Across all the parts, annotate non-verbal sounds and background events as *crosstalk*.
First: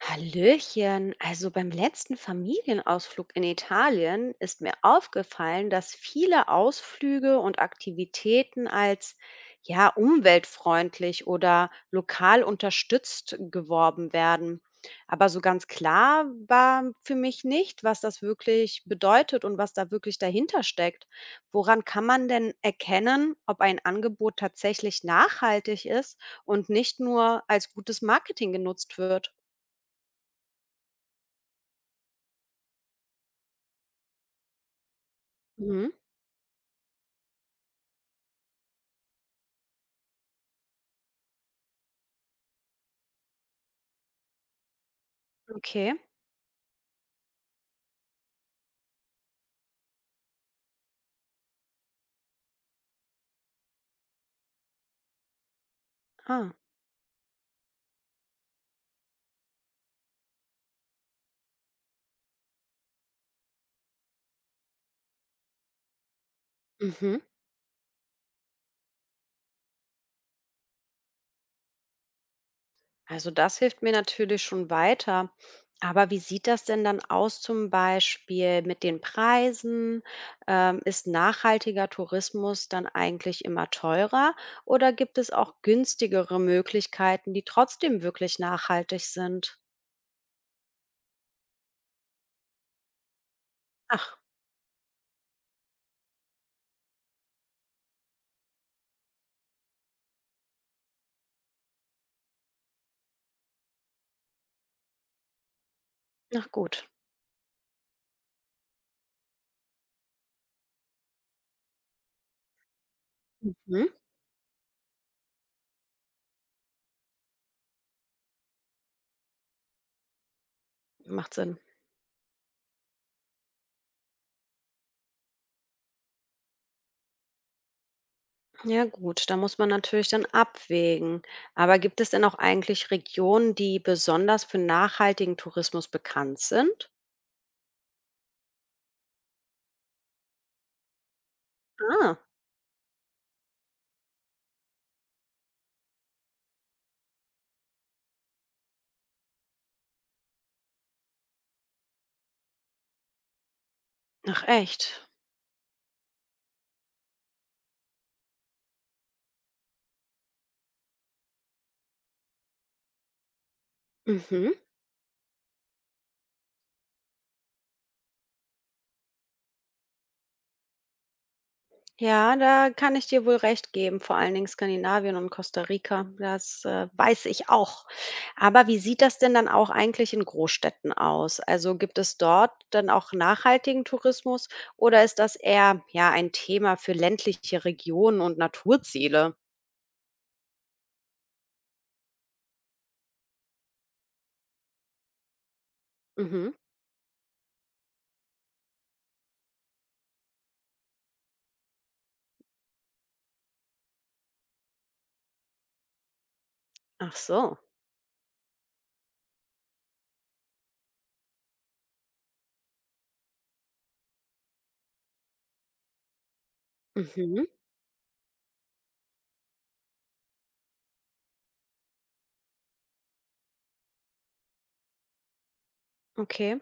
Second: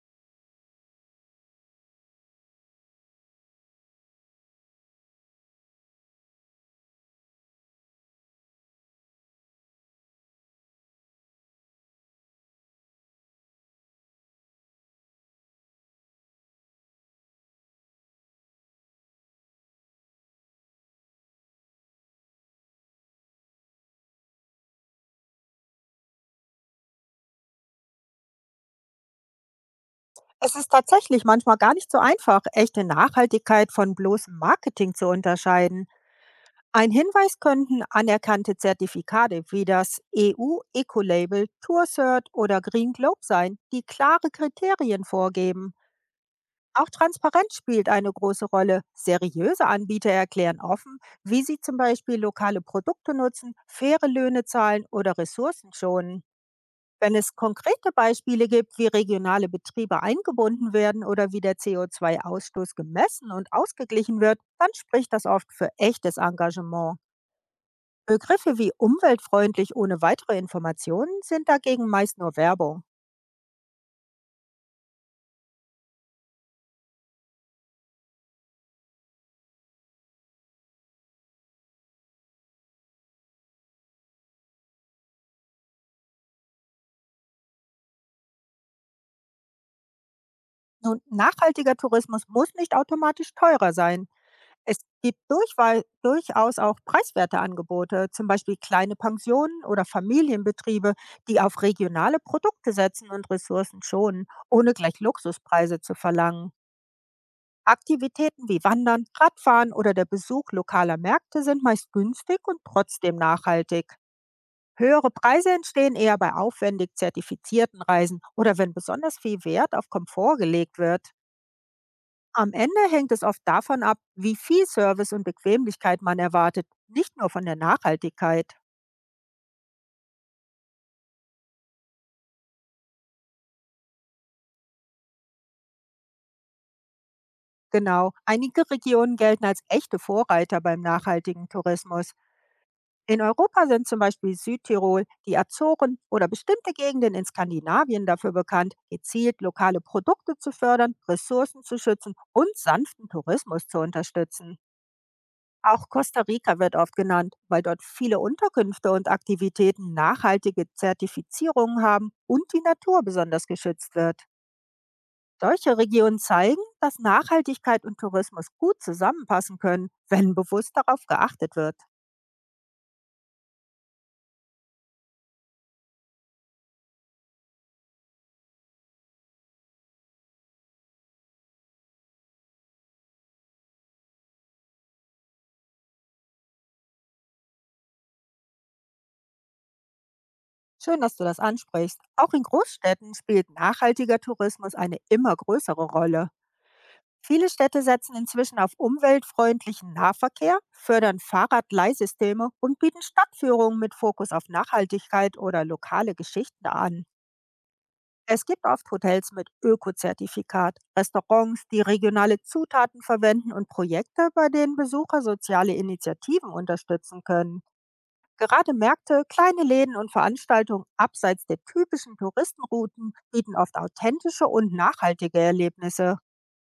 Hallöchen, also beim letzten Familienausflug in Italien ist mir aufgefallen, dass viele Ausflüge und Aktivitäten als ja umweltfreundlich oder lokal unterstützt geworben werden. Aber so ganz klar war für mich nicht, was das wirklich bedeutet und was da wirklich dahinter steckt. Woran kann man denn erkennen, ob ein Angebot tatsächlich nachhaltig ist und nicht nur als gutes Marketing genutzt wird? Es ist tatsächlich manchmal gar nicht so einfach, echte Nachhaltigkeit von bloßem Marketing zu unterscheiden. Mhm. Ein Hinweis könnten anerkannte Zertifikate wie das EU-Eco-Label, TourCert oder Green Globe sein, die klare Kriterien vorgeben. Okay. Auch Transparenz spielt eine große Rolle. Seriöse Anbieter erklären offen, wie sie zum Beispiel lokale Produkte nutzen, faire Löhne zahlen oder Ressourcen schonen. Ah. Wenn es konkrete Beispiele gibt, wie regionale Betriebe eingebunden werden oder wie der CO2-Ausstoß gemessen und ausgeglichen wird, dann spricht das oft für echtes Engagement. Mhm. Begriffe wie umweltfreundlich ohne weitere Informationen sind dagegen meist nur Werbung. Also das hilft mir natürlich schon weiter. Aber wie sieht das denn dann aus zum Beispiel mit den Preisen? Ist nachhaltiger Tourismus dann eigentlich immer teurer oder gibt es auch günstigere Möglichkeiten, die trotzdem wirklich nachhaltig sind? Nun, nachhaltiger Tourismus muss nicht automatisch teurer sein. Ach, Es gibt durchwei durchaus auch preiswerte Angebote, zum Beispiel kleine Pensionen oder Familienbetriebe, die auf regionale Produkte setzen und Ressourcen schonen, ohne gleich Luxuspreise zu na verlangen. gut. Aktivitäten wie Wandern, Radfahren oder der Besuch lokaler Märkte sind meist günstig und trotzdem Mhm. nachhaltig. Höhere Preise entstehen eher bei aufwendig zertifizierten Reisen oder wenn besonders viel Wert auf Komfort gelegt wird. Macht Sinn. Am Ende hängt es oft davon ab, wie viel Service und Bequemlichkeit man erwartet, nicht nur von der Nachhaltigkeit. Ja gut, da muss man natürlich dann abwägen. Aber gibt es denn auch eigentlich Regionen, die besonders für nachhaltigen Tourismus bekannt sind? Genau, einige Regionen gelten als echte Vorreiter beim nachhaltigen Tourismus. Ah. In Europa sind zum Beispiel Südtirol, die Azoren oder bestimmte Gegenden in Skandinavien dafür bekannt, gezielt lokale Produkte zu fördern, Ressourcen zu schützen und sanften Tourismus zu Ach unterstützen. echt? Auch Costa Rica wird oft genannt, weil dort viele Unterkünfte und Aktivitäten nachhaltige Zertifizierungen haben und die Natur besonders geschützt wird. Mhm. Solche Regionen zeigen, dass Nachhaltigkeit und Tourismus gut zusammenpassen können, wenn bewusst darauf geachtet wird. Ja, da kann ich dir wohl recht geben, vor allen Dingen Skandinavien und Costa Rica, das weiß ich auch. Aber wie sieht das denn dann auch eigentlich in Großstädten aus? Also gibt es dort dann auch nachhaltigen Tourismus oder ist das eher ja ein Thema für ländliche Regionen und Naturziele? Schön, dass du das ansprichst. Auch in Großstädten spielt nachhaltiger Tourismus eine immer größere Rolle. Mhm. Viele Städte setzen inzwischen auf umweltfreundlichen Nahverkehr, fördern Fahrradleihsysteme und bieten Stadtführungen mit Fokus auf Nachhaltigkeit oder lokale Geschichten an. Ach so. Es gibt oft Hotels mit Ökozertifikat, Restaurants, die regionale Zutaten verwenden und Projekte, bei denen Besucher soziale Initiativen unterstützen Mhm. können. Gerade Märkte, kleine Läden und Veranstaltungen abseits der typischen Touristenrouten bieten oft authentische und nachhaltige Erlebnisse. Okay.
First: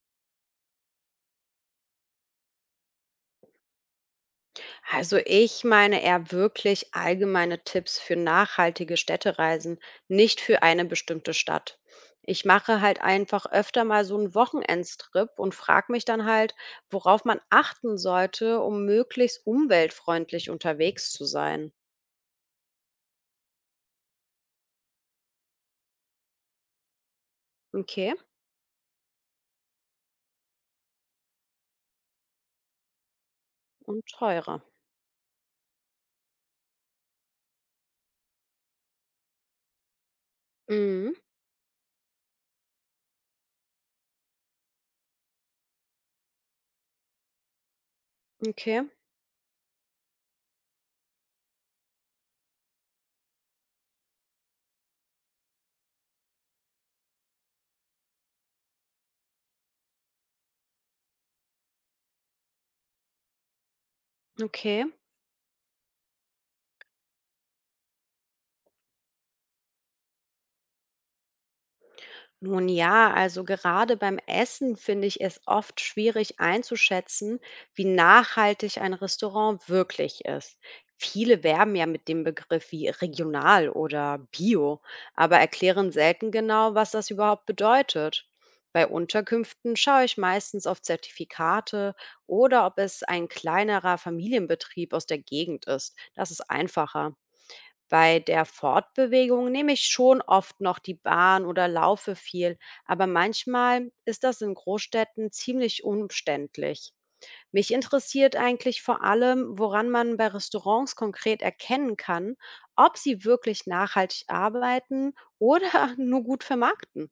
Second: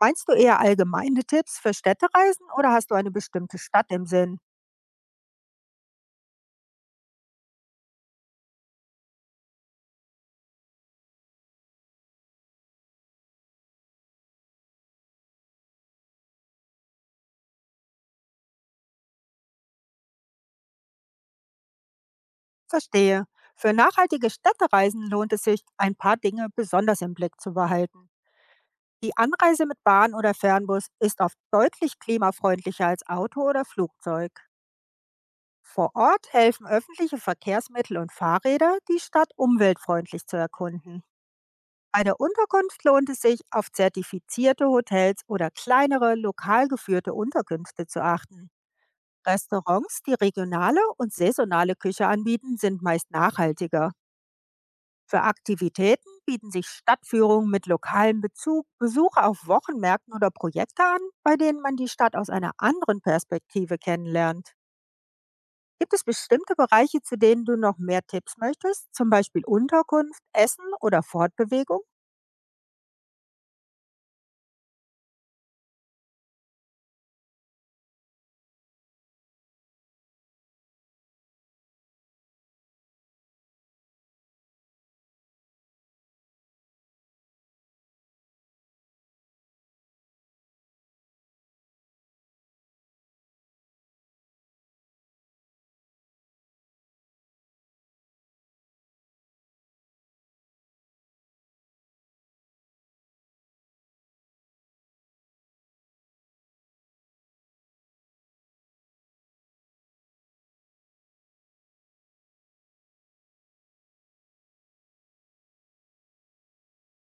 Meinst du eher allgemeine Tipps für Städtereisen oder hast du eine bestimmte Stadt im Sinn? Also ich meine eher wirklich allgemeine Tipps für nachhaltige Städtereisen, nicht für eine bestimmte Stadt. Ich mache halt einfach öfter mal so einen Wochenendstrip und frage mich dann halt, worauf man achten sollte, um möglichst umweltfreundlich unterwegs zu sein. Verstehe. Für nachhaltige Städtereisen lohnt es sich, ein paar Dinge besonders im Blick zu behalten. Okay. Die Anreise mit Bahn oder Fernbus ist oft deutlich klimafreundlicher als Auto oder Und Flugzeug. teurer. Vor Ort helfen öffentliche Verkehrsmittel und Fahrräder, die Stadt umweltfreundlich zu erkunden. Mhm, Bei der Unterkunft lohnt es sich, auf zertifizierte Hotels oder kleinere, lokal geführte Unterkünfte zu achten. okay, Restaurants, die regionale und saisonale Küche anbieten, sind meist nachhaltiger. Für Aktivitäten bieten sich Stadtführungen mit lokalem Bezug, Besuche auf Wochenmärkten oder Projekte an, bei denen man die Stadt aus einer anderen Perspektive kennenlernt. okay. Gibt es bestimmte Bereiche, zu denen du noch mehr Tipps möchtest, zum Beispiel Unterkunft, Essen oder Fortbewegung? Nun ja, also gerade beim Essen finde ich es oft schwierig einzuschätzen, wie nachhaltig ein Restaurant wirklich ist. Viele werben ja mit dem Begriff wie regional oder bio, aber erklären selten genau, was das überhaupt bedeutet. Bei Unterkünften schaue ich meistens auf Zertifikate oder ob es ein kleinerer Familienbetrieb aus der Gegend ist. Das ist einfacher. Bei der Fortbewegung nehme ich schon oft noch die Bahn oder laufe viel, aber manchmal ist das in Großstädten ziemlich umständlich. Mich interessiert eigentlich vor allem, woran man bei Restaurants konkret erkennen kann, ob sie wirklich nachhaltig arbeiten oder *laughs* nur gut vermarkten.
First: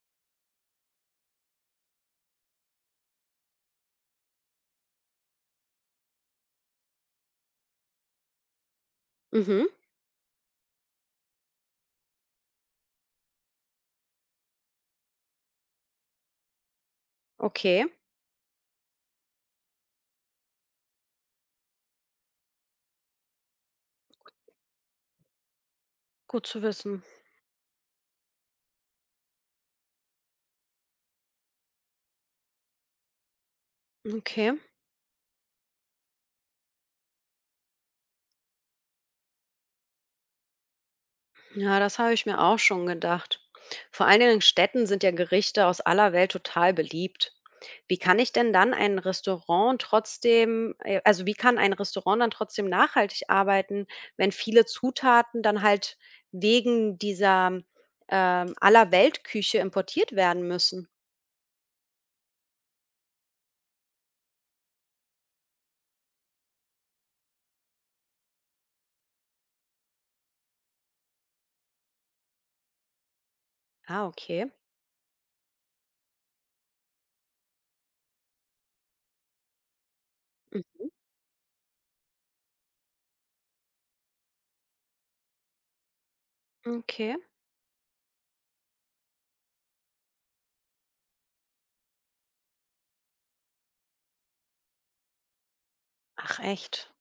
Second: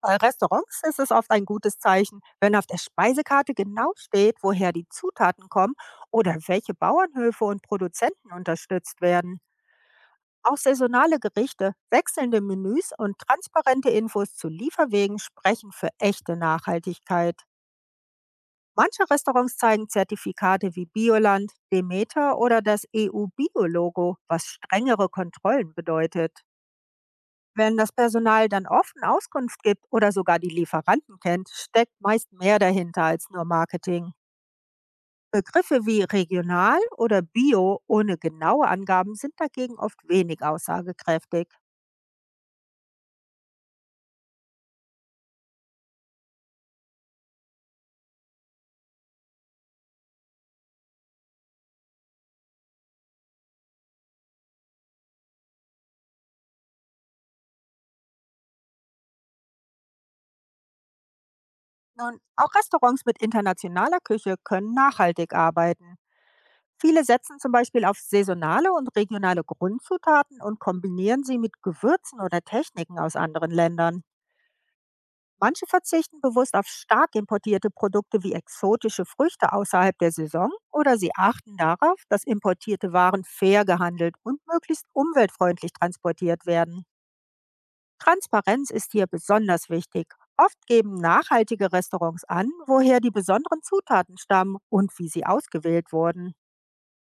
Bei Restaurants ist es oft ein gutes Zeichen, wenn auf der Speisekarte genau steht, woher die Zutaten kommen oder welche Bauernhöfe und Produzenten unterstützt werden. Mhm, Auch saisonale Gerichte, wechselnde Menüs und transparente Infos zu Lieferwegen sprechen für echte Nachhaltigkeit. okay, Manche Restaurants zeigen Zertifikate wie Bioland, Demeter oder das EU-Bio-Logo, was strengere Kontrollen bedeutet. gut zu wissen. Wenn das Personal dann offen Auskunft gibt oder sogar die Lieferanten kennt, steckt meist mehr dahinter als nur Marketing. Okay. Begriffe wie regional oder bio ohne genaue Angaben sind dagegen oft wenig aussagekräftig. Ja, das habe ich mir auch schon gedacht. Vor allen Dingen in Städten sind ja Gerichte aus aller Welt total beliebt. Wie kann ich denn dann ein Restaurant trotzdem, Also wie kann ein Restaurant dann trotzdem nachhaltig arbeiten, wenn viele Zutaten dann halt wegen dieser aller Weltküche importiert werden müssen? Nun, auch Restaurants mit internationaler Küche können nachhaltig arbeiten. Viele setzen zum Beispiel auf saisonale und regionale Grundzutaten und kombinieren sie mit Gewürzen oder Techniken aus anderen Ländern. Ah, okay. Manche verzichten bewusst auf stark importierte Produkte wie exotische Früchte außerhalb der Saison Mhm, oder sie achten darauf, dass importierte Waren fair gehandelt und möglichst umweltfreundlich transportiert werden. okay. Transparenz ist hier besonders wichtig. Oft geben nachhaltige Restaurants an, woher die besonderen Zutaten stammen und wie sie ausgewählt wurden. Ach echt.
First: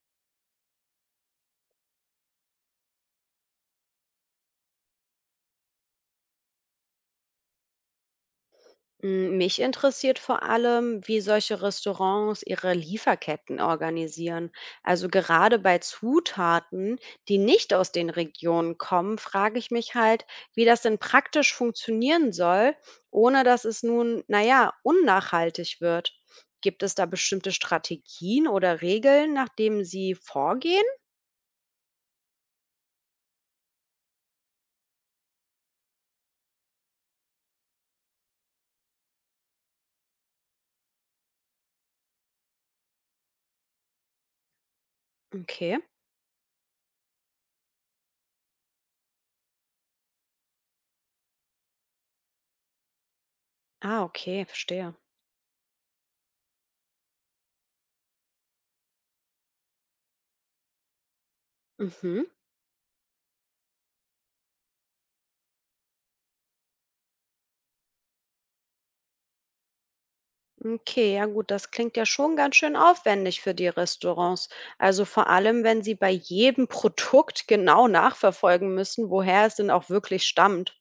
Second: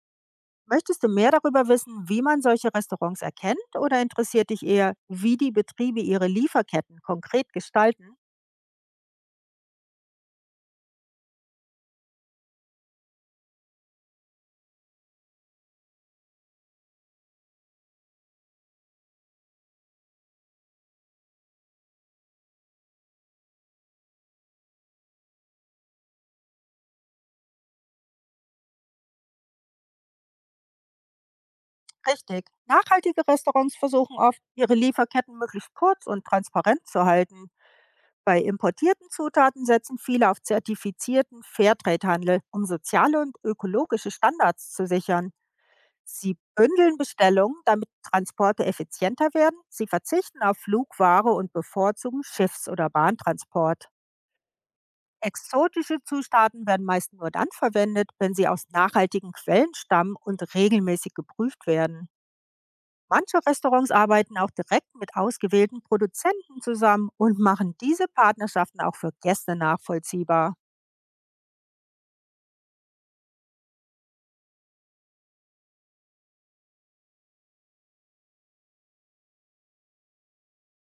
Möchtest du mehr darüber wissen, wie man solche Restaurants erkennt oder interessiert dich eher, wie die Betriebe ihre Lieferketten konkret gestalten? Hm, mich interessiert vor allem, wie solche Restaurants ihre Lieferketten organisieren. Also gerade bei Zutaten, die nicht aus den Regionen kommen, frage ich mich halt, wie das denn praktisch funktionieren soll, ohne dass es nun, naja, unnachhaltig wird. Gibt es da bestimmte Strategien oder Regeln, nach denen sie vorgehen? Richtig. Nachhaltige Restaurants versuchen oft, ihre Lieferketten möglichst kurz und transparent zu halten. Bei importierten Zutaten setzen viele auf zertifizierten Fairtrade-Handel, um soziale und ökologische Standards zu sichern. Okay. Sie bündeln Bestellungen, damit Transporte effizienter werden. Sie verzichten auf Flugware und bevorzugen Schiffs- oder Bahntransport. Ah, okay, verstehe. Exotische Zutaten werden meist nur dann verwendet, wenn sie aus nachhaltigen Quellen stammen und regelmäßig geprüft werden. Mhm. Manche Restaurants arbeiten auch direkt mit ausgewählten Produzenten zusammen und machen diese Partnerschaften auch für Gäste nachvollziehbar. Okay, ja gut, das klingt ja schon ganz schön aufwendig für die Restaurants. Also vor allem, wenn sie bei jedem *laughs* Produkt genau nachverfolgen müssen, woher es denn auch wirklich stammt.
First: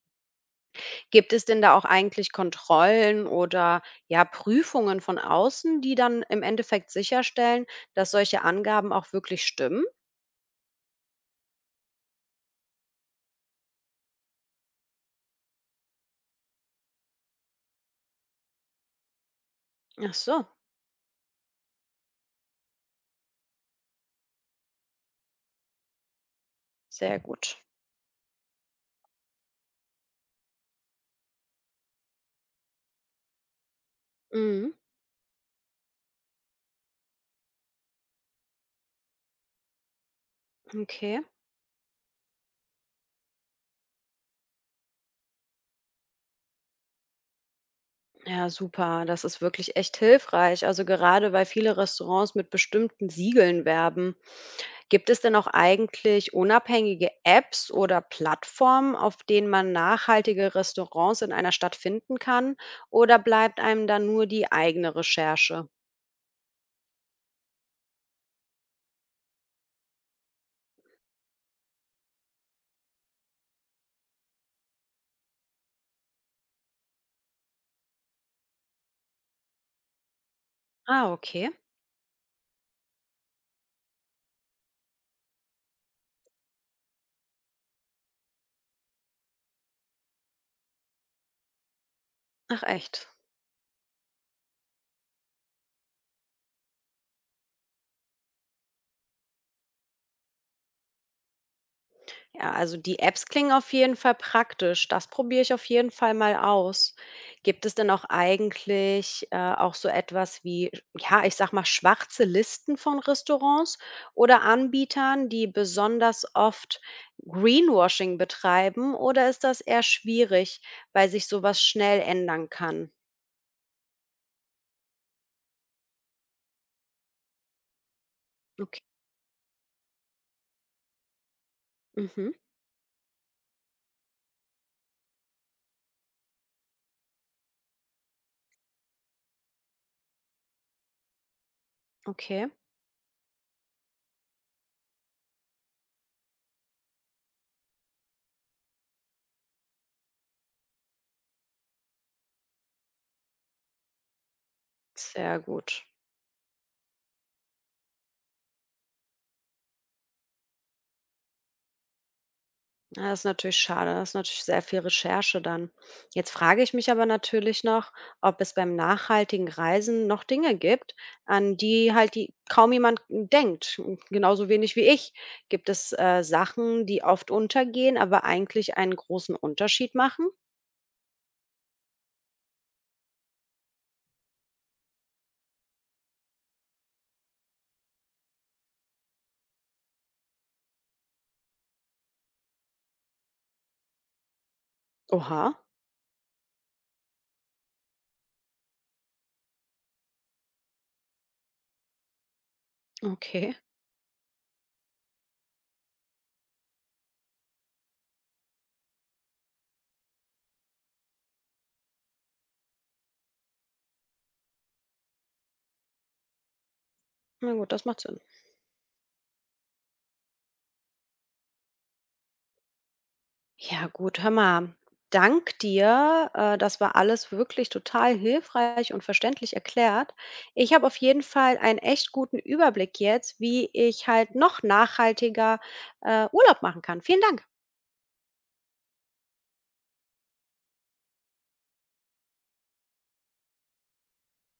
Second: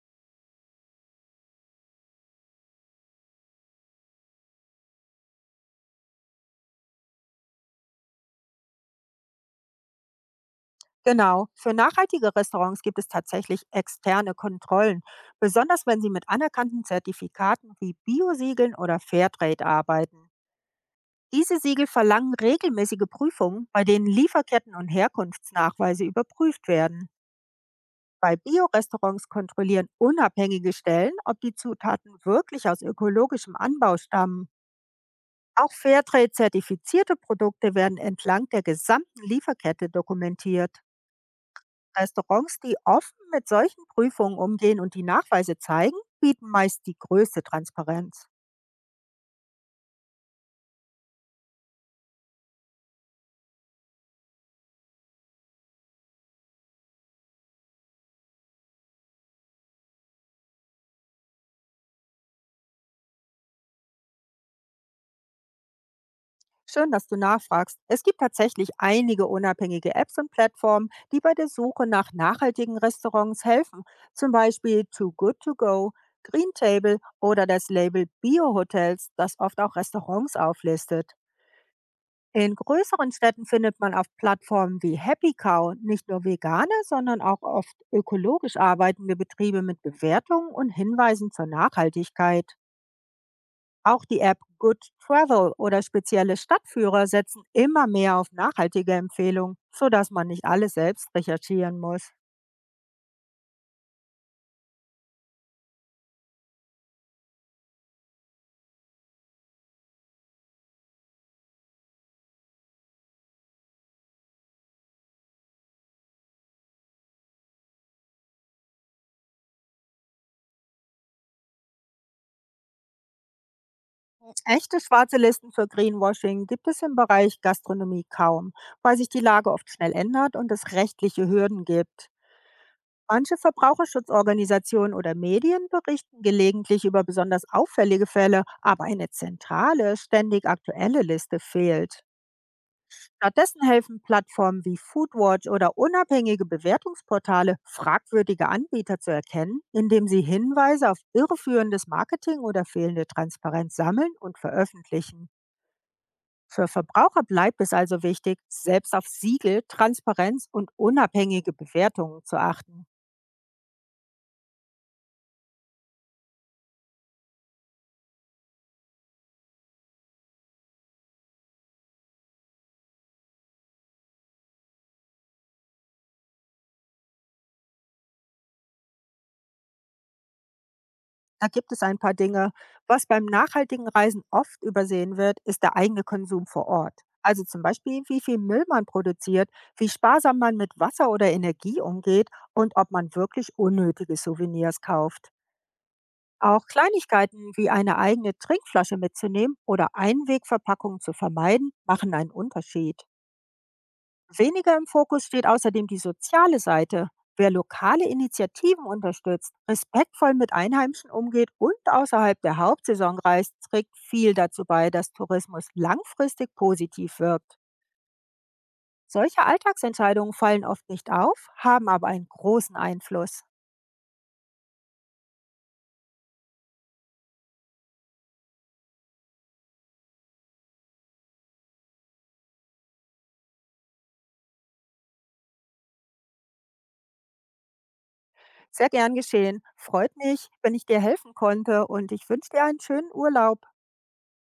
Gibt es denn da auch eigentlich Kontrollen oder ja Prüfungen von außen, die dann im Endeffekt sicherstellen, dass solche Angaben auch wirklich stimmen? Genau, für nachhaltige Restaurants gibt es tatsächlich externe Kontrollen, besonders wenn sie mit anerkannten Zertifikaten wie Biosiegeln oder Fairtrade Ach arbeiten. so, Diese Siegel verlangen regelmäßige Prüfungen, bei denen Lieferketten und Herkunftsnachweise überprüft werden. sehr gut. Bei Biorestaurants kontrollieren unabhängige Stellen, ob die Zutaten wirklich aus ökologischem Anbau stammen. Mhm, Auch Fairtrade-zertifizierte Produkte werden entlang der gesamten Lieferkette dokumentiert. okay. Restaurants, die offen mit solchen Prüfungen umgehen und die Nachweise zeigen, bieten meist die größte Transparenz. Ja, super. Das ist wirklich echt hilfreich. Also gerade weil viele Restaurants mit bestimmten Siegeln werben. Gibt es denn auch eigentlich unabhängige Apps oder Plattformen, auf denen man nachhaltige Restaurants in einer Stadt finden kann? Oder bleibt einem da nur die eigene Recherche? Schön, dass du nachfragst. Es gibt tatsächlich einige unabhängige Apps und Plattformen, die bei der Suche nach nachhaltigen Restaurants helfen. Zum Beispiel Too Good To Go, Green Table oder das Label Bio-Hotels, das oft auch Restaurants Ah, auflistet. okay. In größeren Städten findet man auf Plattformen wie Happy Cow nicht nur vegane, sondern auch oft ökologisch arbeitende Betriebe mit Bewertungen und Hinweisen zur Nachhaltigkeit. Ach echt. Auch die App Good Travel oder spezielle Stadtführer setzen immer mehr auf nachhaltige Empfehlungen, sodass man nicht alles selbst recherchieren muss. Ja, also die Apps klingen auf jeden Fall praktisch. Das probiere ich auf jeden Fall mal aus. Gibt es denn auch eigentlich Auch so etwas wie, ja, ich sag mal, schwarze Listen von Restaurants oder Anbietern, die besonders oft Greenwashing betreiben? Oder ist das eher schwierig, weil sich sowas schnell ändern kann? Echte schwarze Listen für Greenwashing gibt es im Bereich Gastronomie kaum, Okay. weil sich die Lage oft schnell ändert und es rechtliche Hürden gibt. Mhm. Manche Verbraucherschutzorganisationen oder Medien berichten gelegentlich über besonders auffällige Fälle, aber eine zentrale, ständig aktuelle Liste fehlt. Okay, Stattdessen helfen Plattformen wie Foodwatch oder unabhängige Bewertungsportale, fragwürdige Anbieter zu erkennen, indem sie Hinweise auf irreführendes Marketing oder fehlende Transparenz sammeln und veröffentlichen. sehr gut. Für Verbraucher bleibt es also wichtig, selbst auf Siegel, Transparenz und unabhängige Bewertungen zu achten. Ja, das ist natürlich schade. Das ist natürlich sehr viel Recherche dann. Jetzt frage ich mich aber natürlich noch, ob es beim nachhaltigen Reisen noch Dinge gibt, an die halt die kaum jemand denkt, genauso wenig wie ich. Gibt es Sachen, die oft untergehen, aber eigentlich einen großen Unterschied machen? Da gibt es ein paar Dinge. Was beim nachhaltigen Reisen oft übersehen wird, ist der eigene Konsum vor Ort. Also zum Beispiel, wie viel Müll man produziert, wie sparsam man mit Wasser oder Energie umgeht und ob man wirklich unnötige Souvenirs kauft. Oha, Auch Kleinigkeiten wie eine eigene Trinkflasche mitzunehmen oder Einwegverpackungen zu vermeiden, machen einen Unterschied. okay. Weniger im Fokus steht außerdem die soziale Seite. Wer lokale Initiativen unterstützt, respektvoll mit Einheimischen umgeht und außerhalb der Hauptsaison reist, trägt viel dazu bei, dass Tourismus langfristig positiv Na wirkt. gut, das macht Sinn. Solche Alltagsentscheidungen fallen oft nicht auf, haben aber einen großen Einfluss. Ja gut, hör mal, dank dir. Das war alles wirklich total hilfreich und verständlich erklärt. Ich habe auf jeden Fall einen echt guten Überblick jetzt, wie ich halt noch nachhaltiger, Urlaub machen kann. Vielen Dank. Sehr gern geschehen. Freut mich, wenn ich dir helfen konnte und ich wünsche dir einen schönen Urlaub.